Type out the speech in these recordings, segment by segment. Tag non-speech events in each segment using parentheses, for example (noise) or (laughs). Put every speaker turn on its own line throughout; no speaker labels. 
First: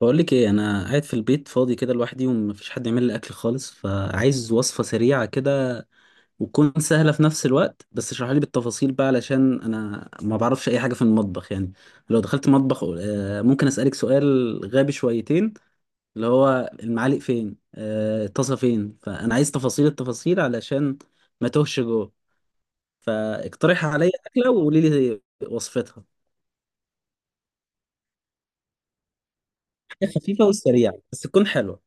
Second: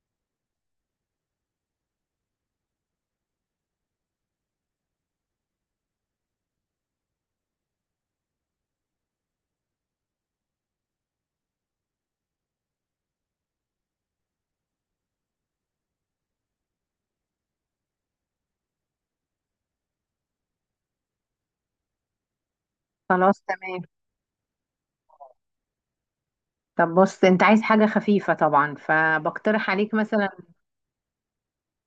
بقول لك ايه، انا قاعد في البيت فاضي كده لوحدي ومفيش حد يعمل لي اكل خالص، فعايز وصفه سريعه كده وتكون سهله في نفس الوقت. بس اشرح لي بالتفاصيل بقى، علشان انا ما بعرفش اي حاجه في المطبخ يعني. لو دخلت مطبخ ممكن اسالك سؤال غبي شويتين؟ اللي هو المعالق فين، الطاسه فين؟ فانا عايز تفاصيل التفاصيل علشان ما توهش جوه.
خلاص، تمام.
فاقترح عليا اكله وقولي لي وصفتها.
طب بص، انت عايز حاجة خفيفة طبعا، فبقترح عليك
حاجه
مثلا،
خفيفه وسريعه بس تكون حلوه.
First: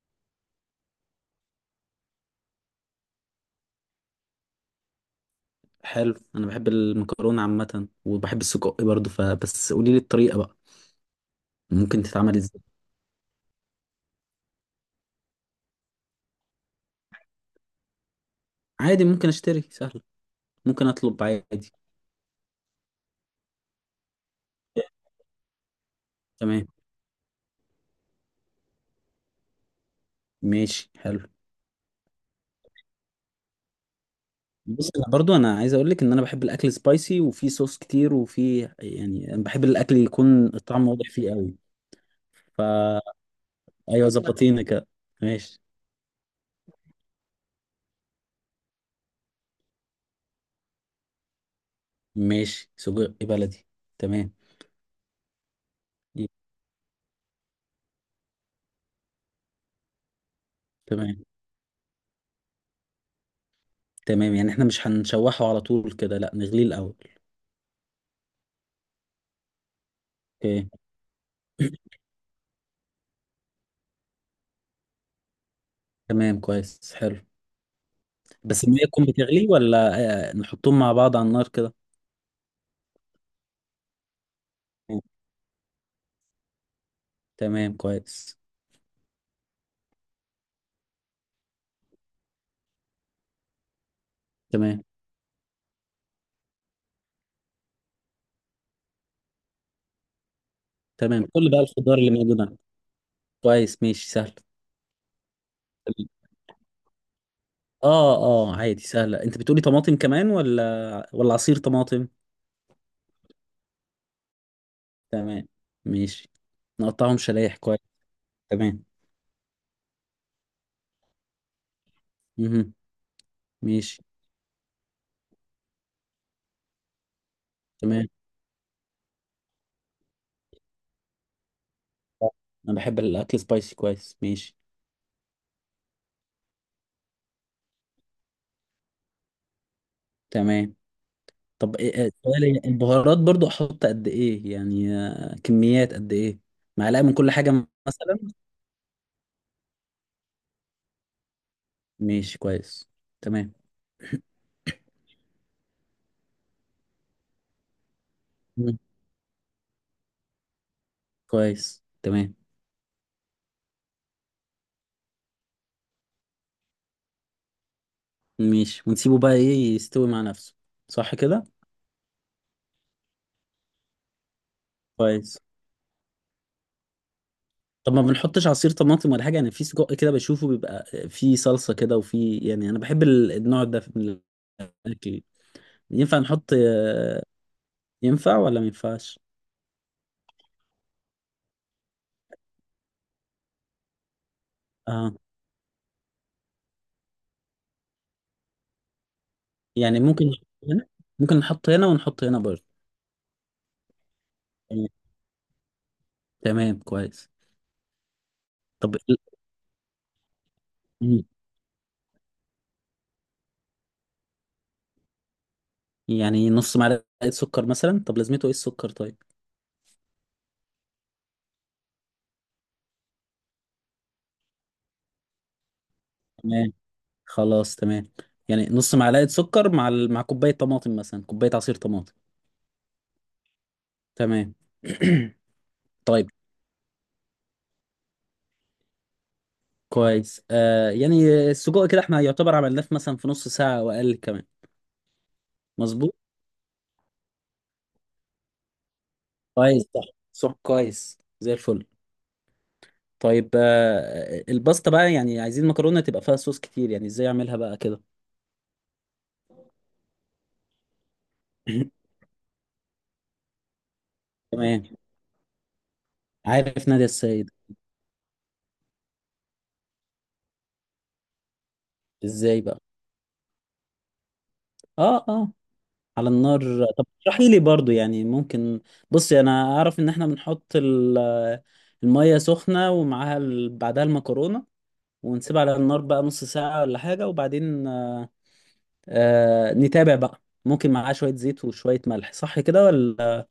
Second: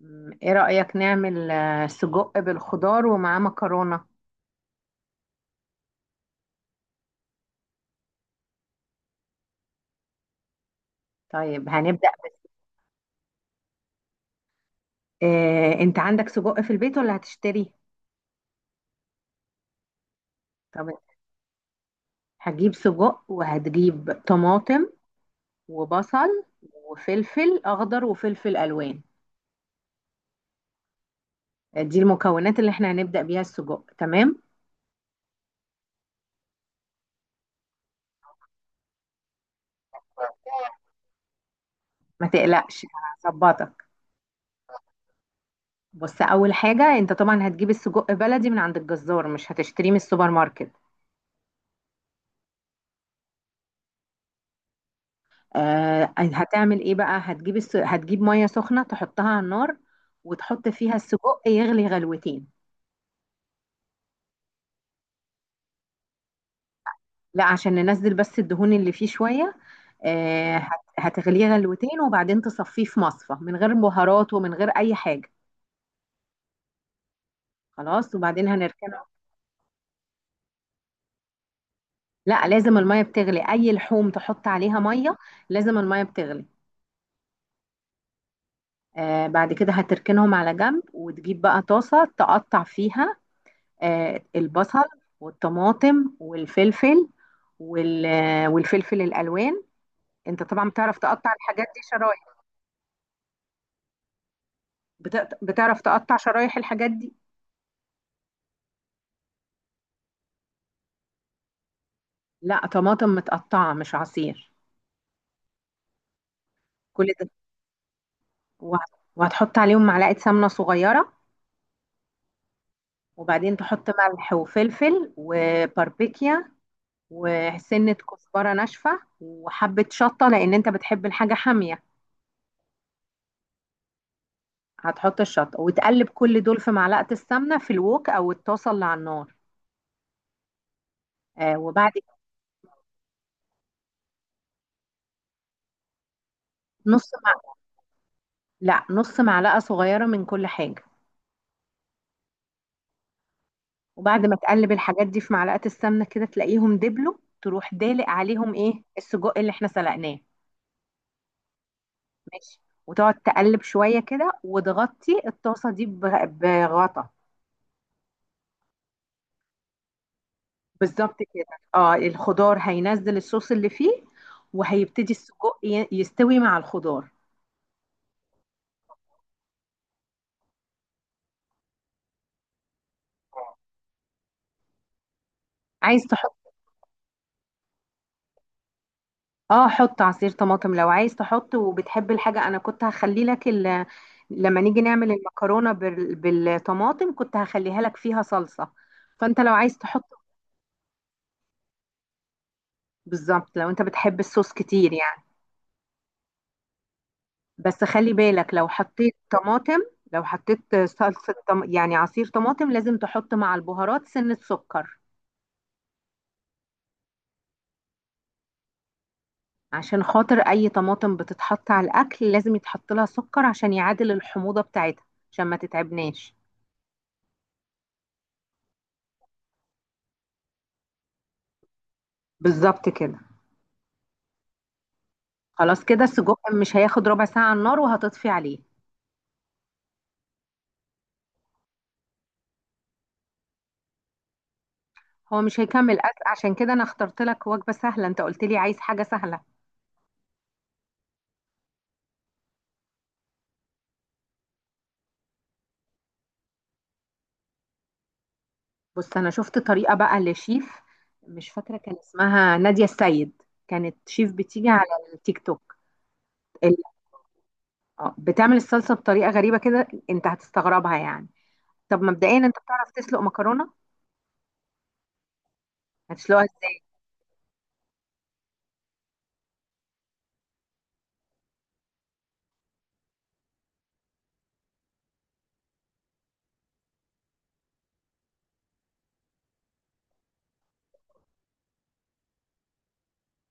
ايه رأيك نعمل سجق بالخضار ومعاه مكرونة.
حلو، انا بحب المكرونه عامه وبحب السجق برضه، فبس قولي لي الطريقه بقى،
طيب،
ممكن
هنبدأ.
تتعمل ازاي؟
اه، انت عندك سجق في البيت ولا هتشتري؟
عادي، ممكن اشتري، سهل. ممكن
طب
اطلب عادي.
هتجيب سجق وهتجيب طماطم وبصل
تمام،
وفلفل اخضر وفلفل الوان.
ماشي، حلو.
دي المكونات اللي احنا هنبدأ بيها. السجق تمام،
بص، انا برضو انا عايز اقول لك ان انا بحب الاكل سبايسي وفي صوص كتير، وفي يعني أنا بحب الاكل يكون الطعم واضح فيه قوي.
ما تقلقش،
فا
هظبطك.
ايوه، ظبطينا كده. ماشي.
بص، اول حاجة انت طبعا هتجيب السجق بلدي من عند الجزار، مش هتشتريه من السوبر ماركت.
ماشي، سجق بلدي. تمام.
هتعمل ايه بقى؟ هتجيب ميه سخنه تحطها على النار، وتحط فيها
تمام.
السجق يغلي غلوتين.
تمام، يعني احنا مش هنشوحه على طول كده، لا نغليه الاول؟
لا، عشان ننزل بس الدهون اللي فيه شويه.
اوكي.
هتغليه
(clears throat)
غلوتين، وبعدين تصفيه في مصفى، من غير بهارات ومن غير اي حاجه.
تمام، كويس، حلو.
خلاص، وبعدين
بس المية
هنركنه.
تكون بتغلي ولا نحطهم مع بعض على النار كده؟
لا، لازم الميه بتغلي. اي لحوم تحط عليها
تمام.
ميه، لازم الميه بتغلي.
تمام، كويس.
آه، بعد كده هتركنهم على جنب، وتجيب بقى طاسه تقطع فيها
تمام.
البصل والطماطم والفلفل، والفلفل الالوان. انت طبعا بتعرف
تمام،
تقطع
كل بقى
الحاجات دي
الخضار اللي
شرايح؟
موجودة. كويس، ماشي، سهل.
بتعرف تقطع
تمام.
شرايح الحاجات دي.
اه. اه، عادي، سهلة. انت بتقولي طماطم كمان ولا عصير طماطم؟
لا، طماطم متقطعه، مش عصير.
تمام، ماشي،
كل
نقطعهم
ده،
شرايح، كويس.
وه-
تمام،
وهتحط عليهم معلقه سمنه صغيره،
مهم.
وبعدين تحط
ماشي.
ملح وفلفل وباربيكيا وسنه
تمام،
كزبره ناشفه وحبه شطه، لان انت بتحب الحاجه حاميه.
انا بحب الاكل سبايسي، كويس، ماشي.
هتحط الشطه وتقلب كل دول في معلقه السمنه في الوك او الطاسه اللي على النار.
تمام.
آه،
طب،
وبعد كده،
سؤال. البهارات برضو احط قد ايه يعني؟ كميات قد ايه؟ معلقة
نص
من كل حاجة
مع...
مثلا؟
لا، نص معلقة صغيرة من كل حاجة.
ماشي، كويس. تمام.
وبعد ما تقلب الحاجات دي في معلقة السمنة كده، تلاقيهم دبلوا. تروح دالق عليهم
مم.
ايه؟ السجق اللي احنا سلقناه.
كويس، تمام.
ماشي. وتقعد تقلب شوية كده، وتغطي الطاسة دي بغطا.
ماشي، ونسيبه بقى ايه، يستوي مع نفسه؟ صح
بالظبط
كده.
كده. اه، الخضار هينزل الصوص اللي فيه، وهيبتدي
كويس.
السجق يستوي مع الخضار.
طب ما بنحطش عصير طماطم ولا حاجه؟ انا في سجق كده بشوفه بيبقى فيه صلصه كده، وفي يعني انا بحب النوع ده من الاكل.
عايز
ينفع
تحط؟
نحط ينفع ولا ما ينفعش؟
اه، حط عصير طماطم لو عايز تحط وبتحب الحاجة. انا كنت هخلي لك لما نيجي نعمل
اه.
المكرونة بالطماطم كنت هخليها لك فيها صلصة. فانت لو عايز
يعني
تحط،
ممكن نحط هنا، ممكن نحط هنا ونحط هنا برضه.
بالظبط، لو انت بتحب الصوص
تمام.
كتير يعني.
تمام، كويس.
بس خلي بالك، لو
طب
حطيت طماطم، لو حطيت
مم.
يعني عصير طماطم، لازم تحط مع البهارات سنة سكر.
يعني نص معلقه سكر مثلا؟ طب لازمته ايه السكر، طيب؟
عشان خاطر اي طماطم بتتحط على الاكل لازم يتحط لها سكر، عشان يعادل الحموضة بتاعتها، عشان ما تتعبناش.
تمام، خلاص، تمام. يعني نص معلقة سكر مع كوباية طماطم مثلا، كوباية عصير طماطم.
بالظبط كده.
تمام. (clears throat)
خلاص، كده
طيب.
السجق مش هياخد ربع ساعة على النار، وهتطفي عليه.
كويس، يعني السجق كده احنا يعتبر عملناه في، مثلا، في نص ساعة او اقل كمان.
هو مش هيكمل
مظبوط.
أكل، عشان كده أنا اخترت لك وجبة سهلة، أنت قلت لي عايز حاجة سهلة.
كويس، صح. صح، كويس، زي الفل. طيب، الباستا بقى يعني، عايزين مكرونة تبقى فيها صوص كتير. يعني ازاي اعملها بقى كده؟
بص، أنا شفت طريقة بقى لشيف، مش فاكرة، كان
(clears throat)
اسمها نادية السيد. كانت شيف
(laughs)
بتيجي على
تمام.
التيك توك. ال-
عارف نادية السيد.
بتعمل الصلصة بطريقة غريبة كده، أنت هتستغربها يعني. طب مبدئيا، أنت
ازاي بقى؟
بتعرف تسلق مكرونة؟
اه، آه. على
هتسلقها
النار.
ازاي؟
طب اشرحي لي برضو يعني، ممكن؟ بصي، انا اعرف ان احنا بنحط المية سخنة ومعاها بعدها المكرونة. ونسيبها على النار بقى نص ساعة ولا حاجة، وبعدين نتابع بقى. ممكن معاها شوية زيت وشوية ملح، صح كده ولا؟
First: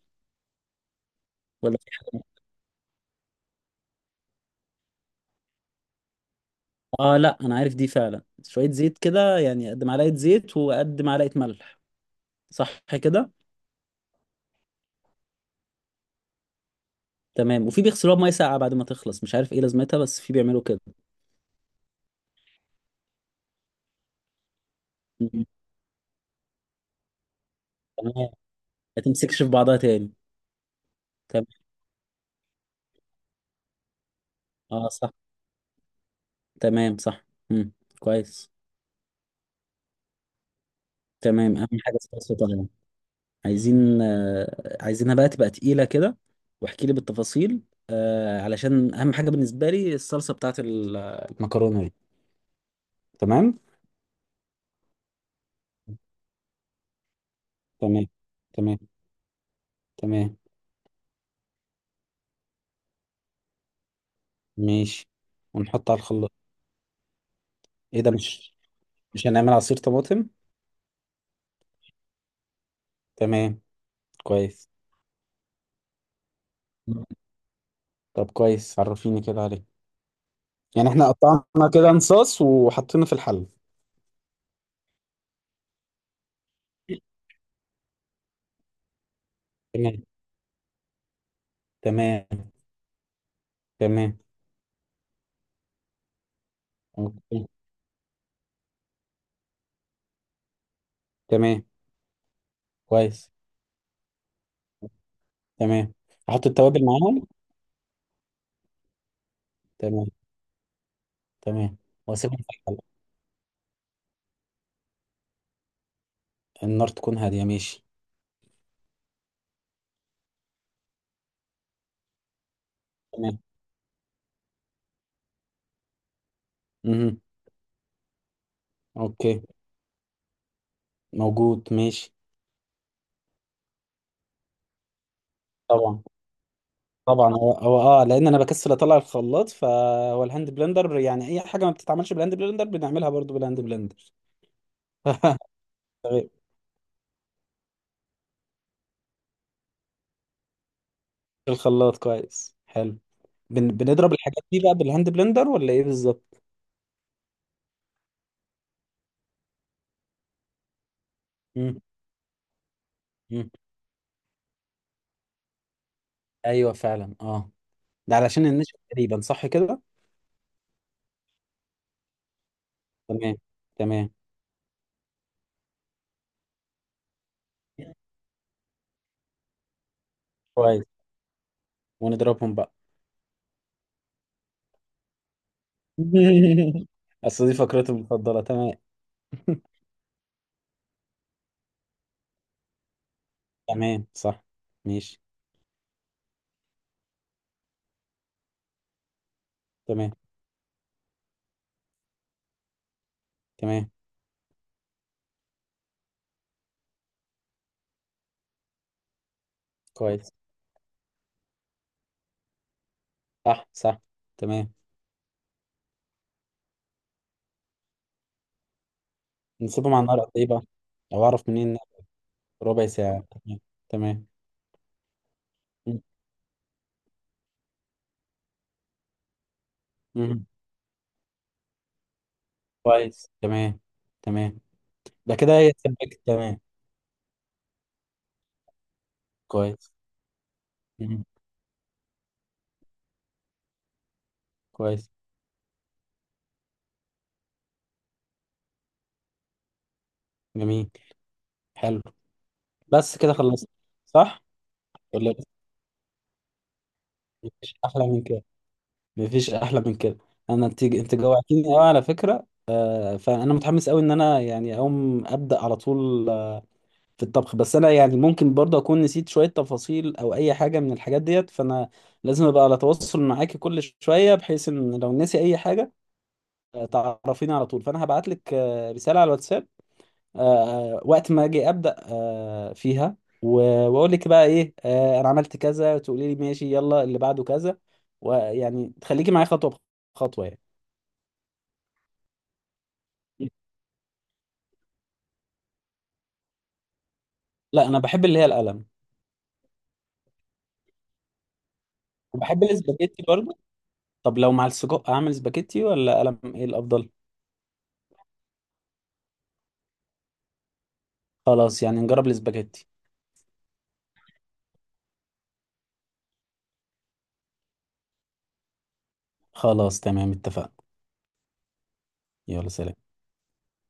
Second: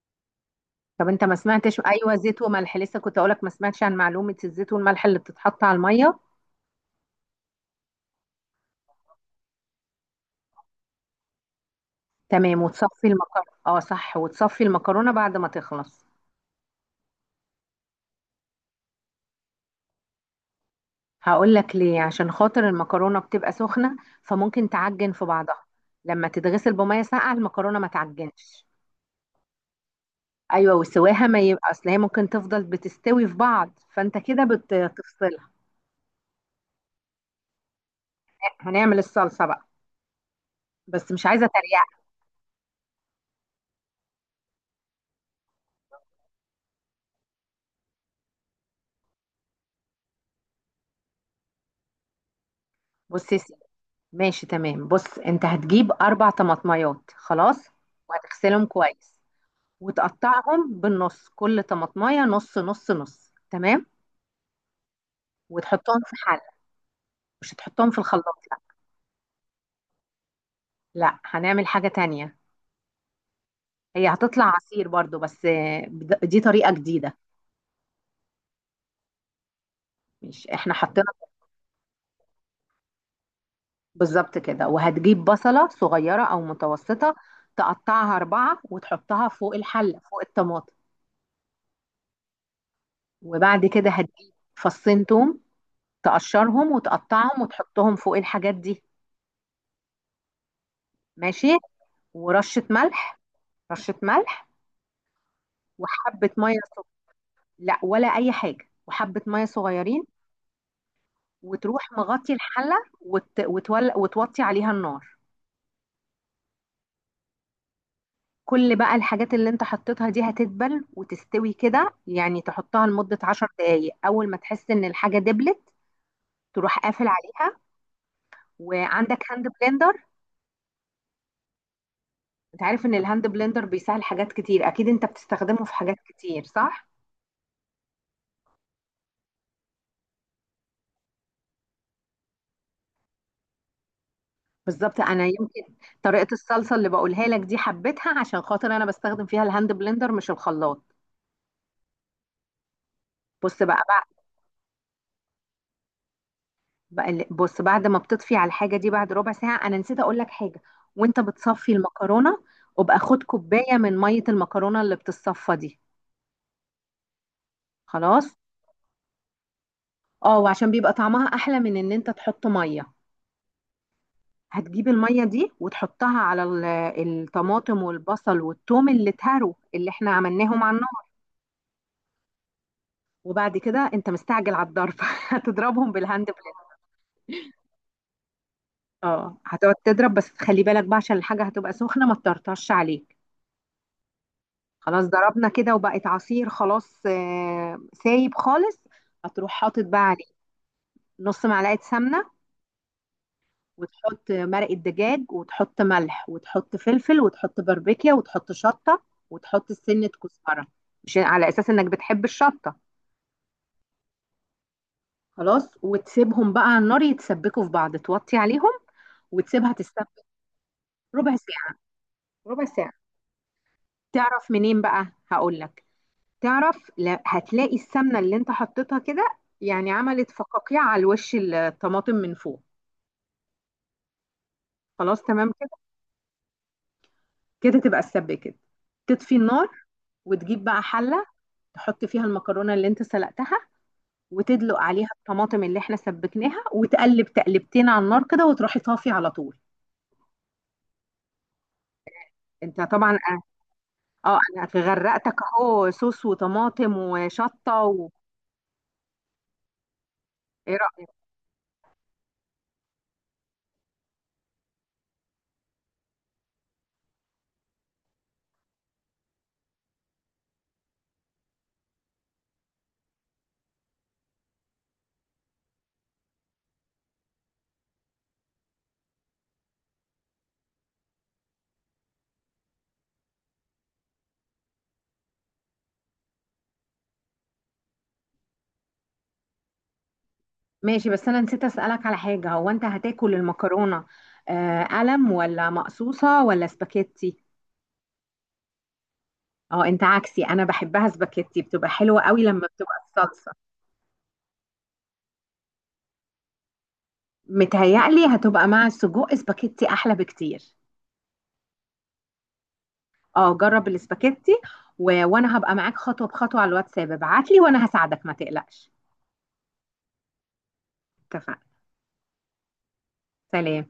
طب انت ما
ولا
سمعتش؟
في
ايوه،
حاجة؟
زيت وملح. لسه كنت اقولك، ما سمعتش عن معلومه الزيت والملح اللي بتتحط على الميه؟
اه، لا، انا عارف دي فعلا. شوية زيت كده، يعني قد معلقة زيت وقد معلقة ملح.
تمام،
صح
وتصفي
كده.
المكرونة. اه صح، وتصفي المكرونة بعد ما تخلص.
تمام، وفي بيغسلوها بمية ساقعة بعد ما تخلص. مش عارف ايه لازمتها، بس في بيعملوا كده.
هقول لك ليه. عشان خاطر المكرونة بتبقى سخنة، فممكن تعجن في
مم.
بعضها. لما تتغسل بمية ساقعة، المكرونة ما
تمام،
تعجنش.
ما تمسكش في بعضها تاني.
ايوه، وسواها ما يبقى، اصل هي ممكن تفضل بتستوي في بعض، فانت كده
اه صح.
بتفصلها.
تمام، صح. مم. كويس.
هنعمل الصلصة بقى، بس مش عايزة
تمام، اهم
تريقة.
حاجه الصلصه طبعا. عايزينها بقى تبقى تقيله كده. واحكي لي بالتفاصيل. علشان اهم حاجه بالنسبه لي الصلصه بتاعت المكرونه دي.
بص يا
تمام.
سيدي. ماشي تمام. بص، انت هتجيب اربع طماطميات، خلاص،
تمام.
وهتغسلهم
تمام.
كويس،
تمام.
وتقطعهم بالنص، كل طماطمية نص نص. نص تمام.
ماشي، ونحط على
وتحطهم في
الخلاط؟
حلة. مش هتحطهم في
ايه ده،
الخلاط،
مش
لا.
مش هنعمل عصير طماطم؟
لا، هنعمل حاجة تانية.
تمام،
هي هتطلع
كويس.
عصير برضو، بس دي طريقة جديدة.
طب كويس، عرفيني كده عليه.
مش احنا
يعني
حطينا،
احنا قطعنا كده انصاص وحطينا في الحل.
بالظبط كده. وهتجيب بصلة صغيرة او متوسطة، تقطعها اربعة، وتحطها فوق الحلة
تمام.
فوق الطماطم.
تمام.
وبعد كده هتجيب فصين توم، تقشرهم وتقطعهم
تمام.
وتحطهم فوق الحاجات دي. ماشي.
تمام.
ورشة ملح.
كويس.
رشة ملح.
تمام،
وحبة
احط
مية صغ-
التوابل معاهم؟
لا، ولا اي حاجة. وحبة مية صغيرين.
تمام. تمام،
وتروح مغطي
واسيبهم في
الحلة،
الحلقة.
وتوطي عليها النار.
النار تكون هادية، ماشي.
كل بقى الحاجات اللي انت حطيتها دي هتدبل وتستوي كده. يعني تحطها لمدة
تمام.
10 دقايق، أول ما تحس إن الحاجة دبلت، تروح قافل
امم
عليها. وعندك
اوكي،
هاند بلندر.
موجود، ماشي.
انت عارف ان الهاند بلندر بيسهل حاجات كتير، اكيد انت بتستخدمه في حاجات
طبعا.
كتير، صح؟
طبعا، هو هو اه، لان انا بكسل اطلع الخلاط، فهو الهاند بلندر يعني اي حاجه ما بتتعملش بالهاند بلندر بنعملها برضو بالهاند بلندر.
بالظبط. انا
(laughs)
يمكن طريقة
تمام.
الصلصة اللي بقولها لك دي حبيتها عشان خاطر انا بستخدم فيها الهاند بلندر، مش الخلاط.
الخلاط، كويس، حلو.
بص بقى.
بنضرب الحاجات دي بقى بالهاند بلندر، ولا ايه بالظبط؟
بص، بعد ما بتطفي على الحاجه دي بعد ربع ساعه، انا نسيت اقول لك حاجه، وانت بتصفي
مم.
المكرونه، وابقى خد
مم.
كوبايه من ميه المكرونه اللي بتتصفى دي.
ايوه، فعلا، اه. ده
خلاص.
علشان النشا تقريبا، صح كده؟
اه، وعشان بيبقى طعمها احلى من ان انت تحط ميه.
تمام. تمام،
هتجيب الميه دي وتحطها على الطماطم والبصل والثوم اللي اتهروا، اللي احنا عملناهم على
كويس.
النار.
ونضربهم بقى؟
وبعد كده، انت مستعجل على الضرب. (laughs) هتضربهم بالهاند بلندر.
(laughs) اصل دي فقرته المفضله، تمام.
اه، هتقعد تضرب، بس خلي بالك بقى، عشان الحاجه هتبقى سخنه، ما تطرطش عليها.
تمام، صح.
خلاص،
ماشي.
ضربنا كده وبقت عصير خلاص، سايب خالص. هتروح حاطط بقى
تمام.
عليه نص معلقة سمنة،
تمام،
وتحط مرقة دجاج، وتحط ملح، وتحط فلفل، وتحط باربيكيا، وتحط شطة، وتحط سنة
كويس،
كزبرة، مش على أساس إنك بتحب الشطة.
صح. صح، تمام.
خلاص، وتسيبهم بقى على النار يتسبكوا في بعض، توطي عليهم وتسيبها
نسيبهم على النار
تتسبك.
قد ايه بقى، لو
ربع
اعرف منين؟
ساعة. ربع
ربع
ساعة.
ساعه، تمام. تمام.
تعرف منين بقى؟ هقول لك.
م-
تعرف، لا، هتلاقي السمنة اللي انت حطيتها كده يعني عملت
م.
فقاقيع على الوش، الطماطم من فوق.
كويس. تمام. تمام.
خلاص
ده
تمام
كده
كده.
هي سبكت، تمام.
كده تبقى السبة كده. تطفي النار،
كويس.
وتجيب بقى
م-
حلة، تحط فيها المكرونة اللي انت سلقتها، وتدلق عليها
كويس،
الطماطم اللي احنا سبكناها، وتقلب تقلبتين على النار كده، وتروحي طافي على طول.
جميل، حلو.
انت طبعا،
بس كده خلصت،
اه،
صح؟
انا
ولا
غرقتك
بس؟
اهو، صوص وطماطم
مفيش
وشطة
احلى من كده. مفيش احلى من كده. انا انت انت جوعتني قوي على فكره. فانا متحمس قوي ان انا يعني اقوم ابدا على طول في الطبخ. بس انا يعني ممكن برضه اكون نسيت شويه تفاصيل او اي حاجه من الحاجات ديت، فانا لازم ابقى على تواصل معاكي كل شويه، بحيث ان لو نسي اي حاجه، تعرفيني على طول. فانا هبعت لك رساله على الواتساب. آه، وقت ما اجي ابدا فيها. و- واقول لك بقى ايه، انا عملت كذا، تقولي لي ماشي، يلا اللي بعده كذا. ويعني تخليكي معايا خطوه بخطوه يعني.
ماشي. بس انا نسيت اسالك على حاجه. هو انت هتاكل المكرونه آه قلم ولا مقصوصه ولا سباكيتي؟
لا، انا بحب اللي هي القلم،
اه، انت عكسي. انا بحبها سباكيتي، بتبقى حلوه قوي
وبحب
لما بتبقى
الاسباجيتي
الصلصه.
برضه. طب لو مع السجق اعمل سباجيتي ولا قلم، ايه الافضل؟
متهيألي هتبقى مع السجق سباكيتي احلى بكتير.
خلاص، يعني نجرب السباجيتي.
اه، جرب السباكيتي. وانا هبقى معاك خطوه بخطوه على الواتساب. ابعت لي وانا هساعدك، ما تقلقش.
خلاص، تمام، اتفقنا.
اتفقنا.
يلا، سلام.
سلام.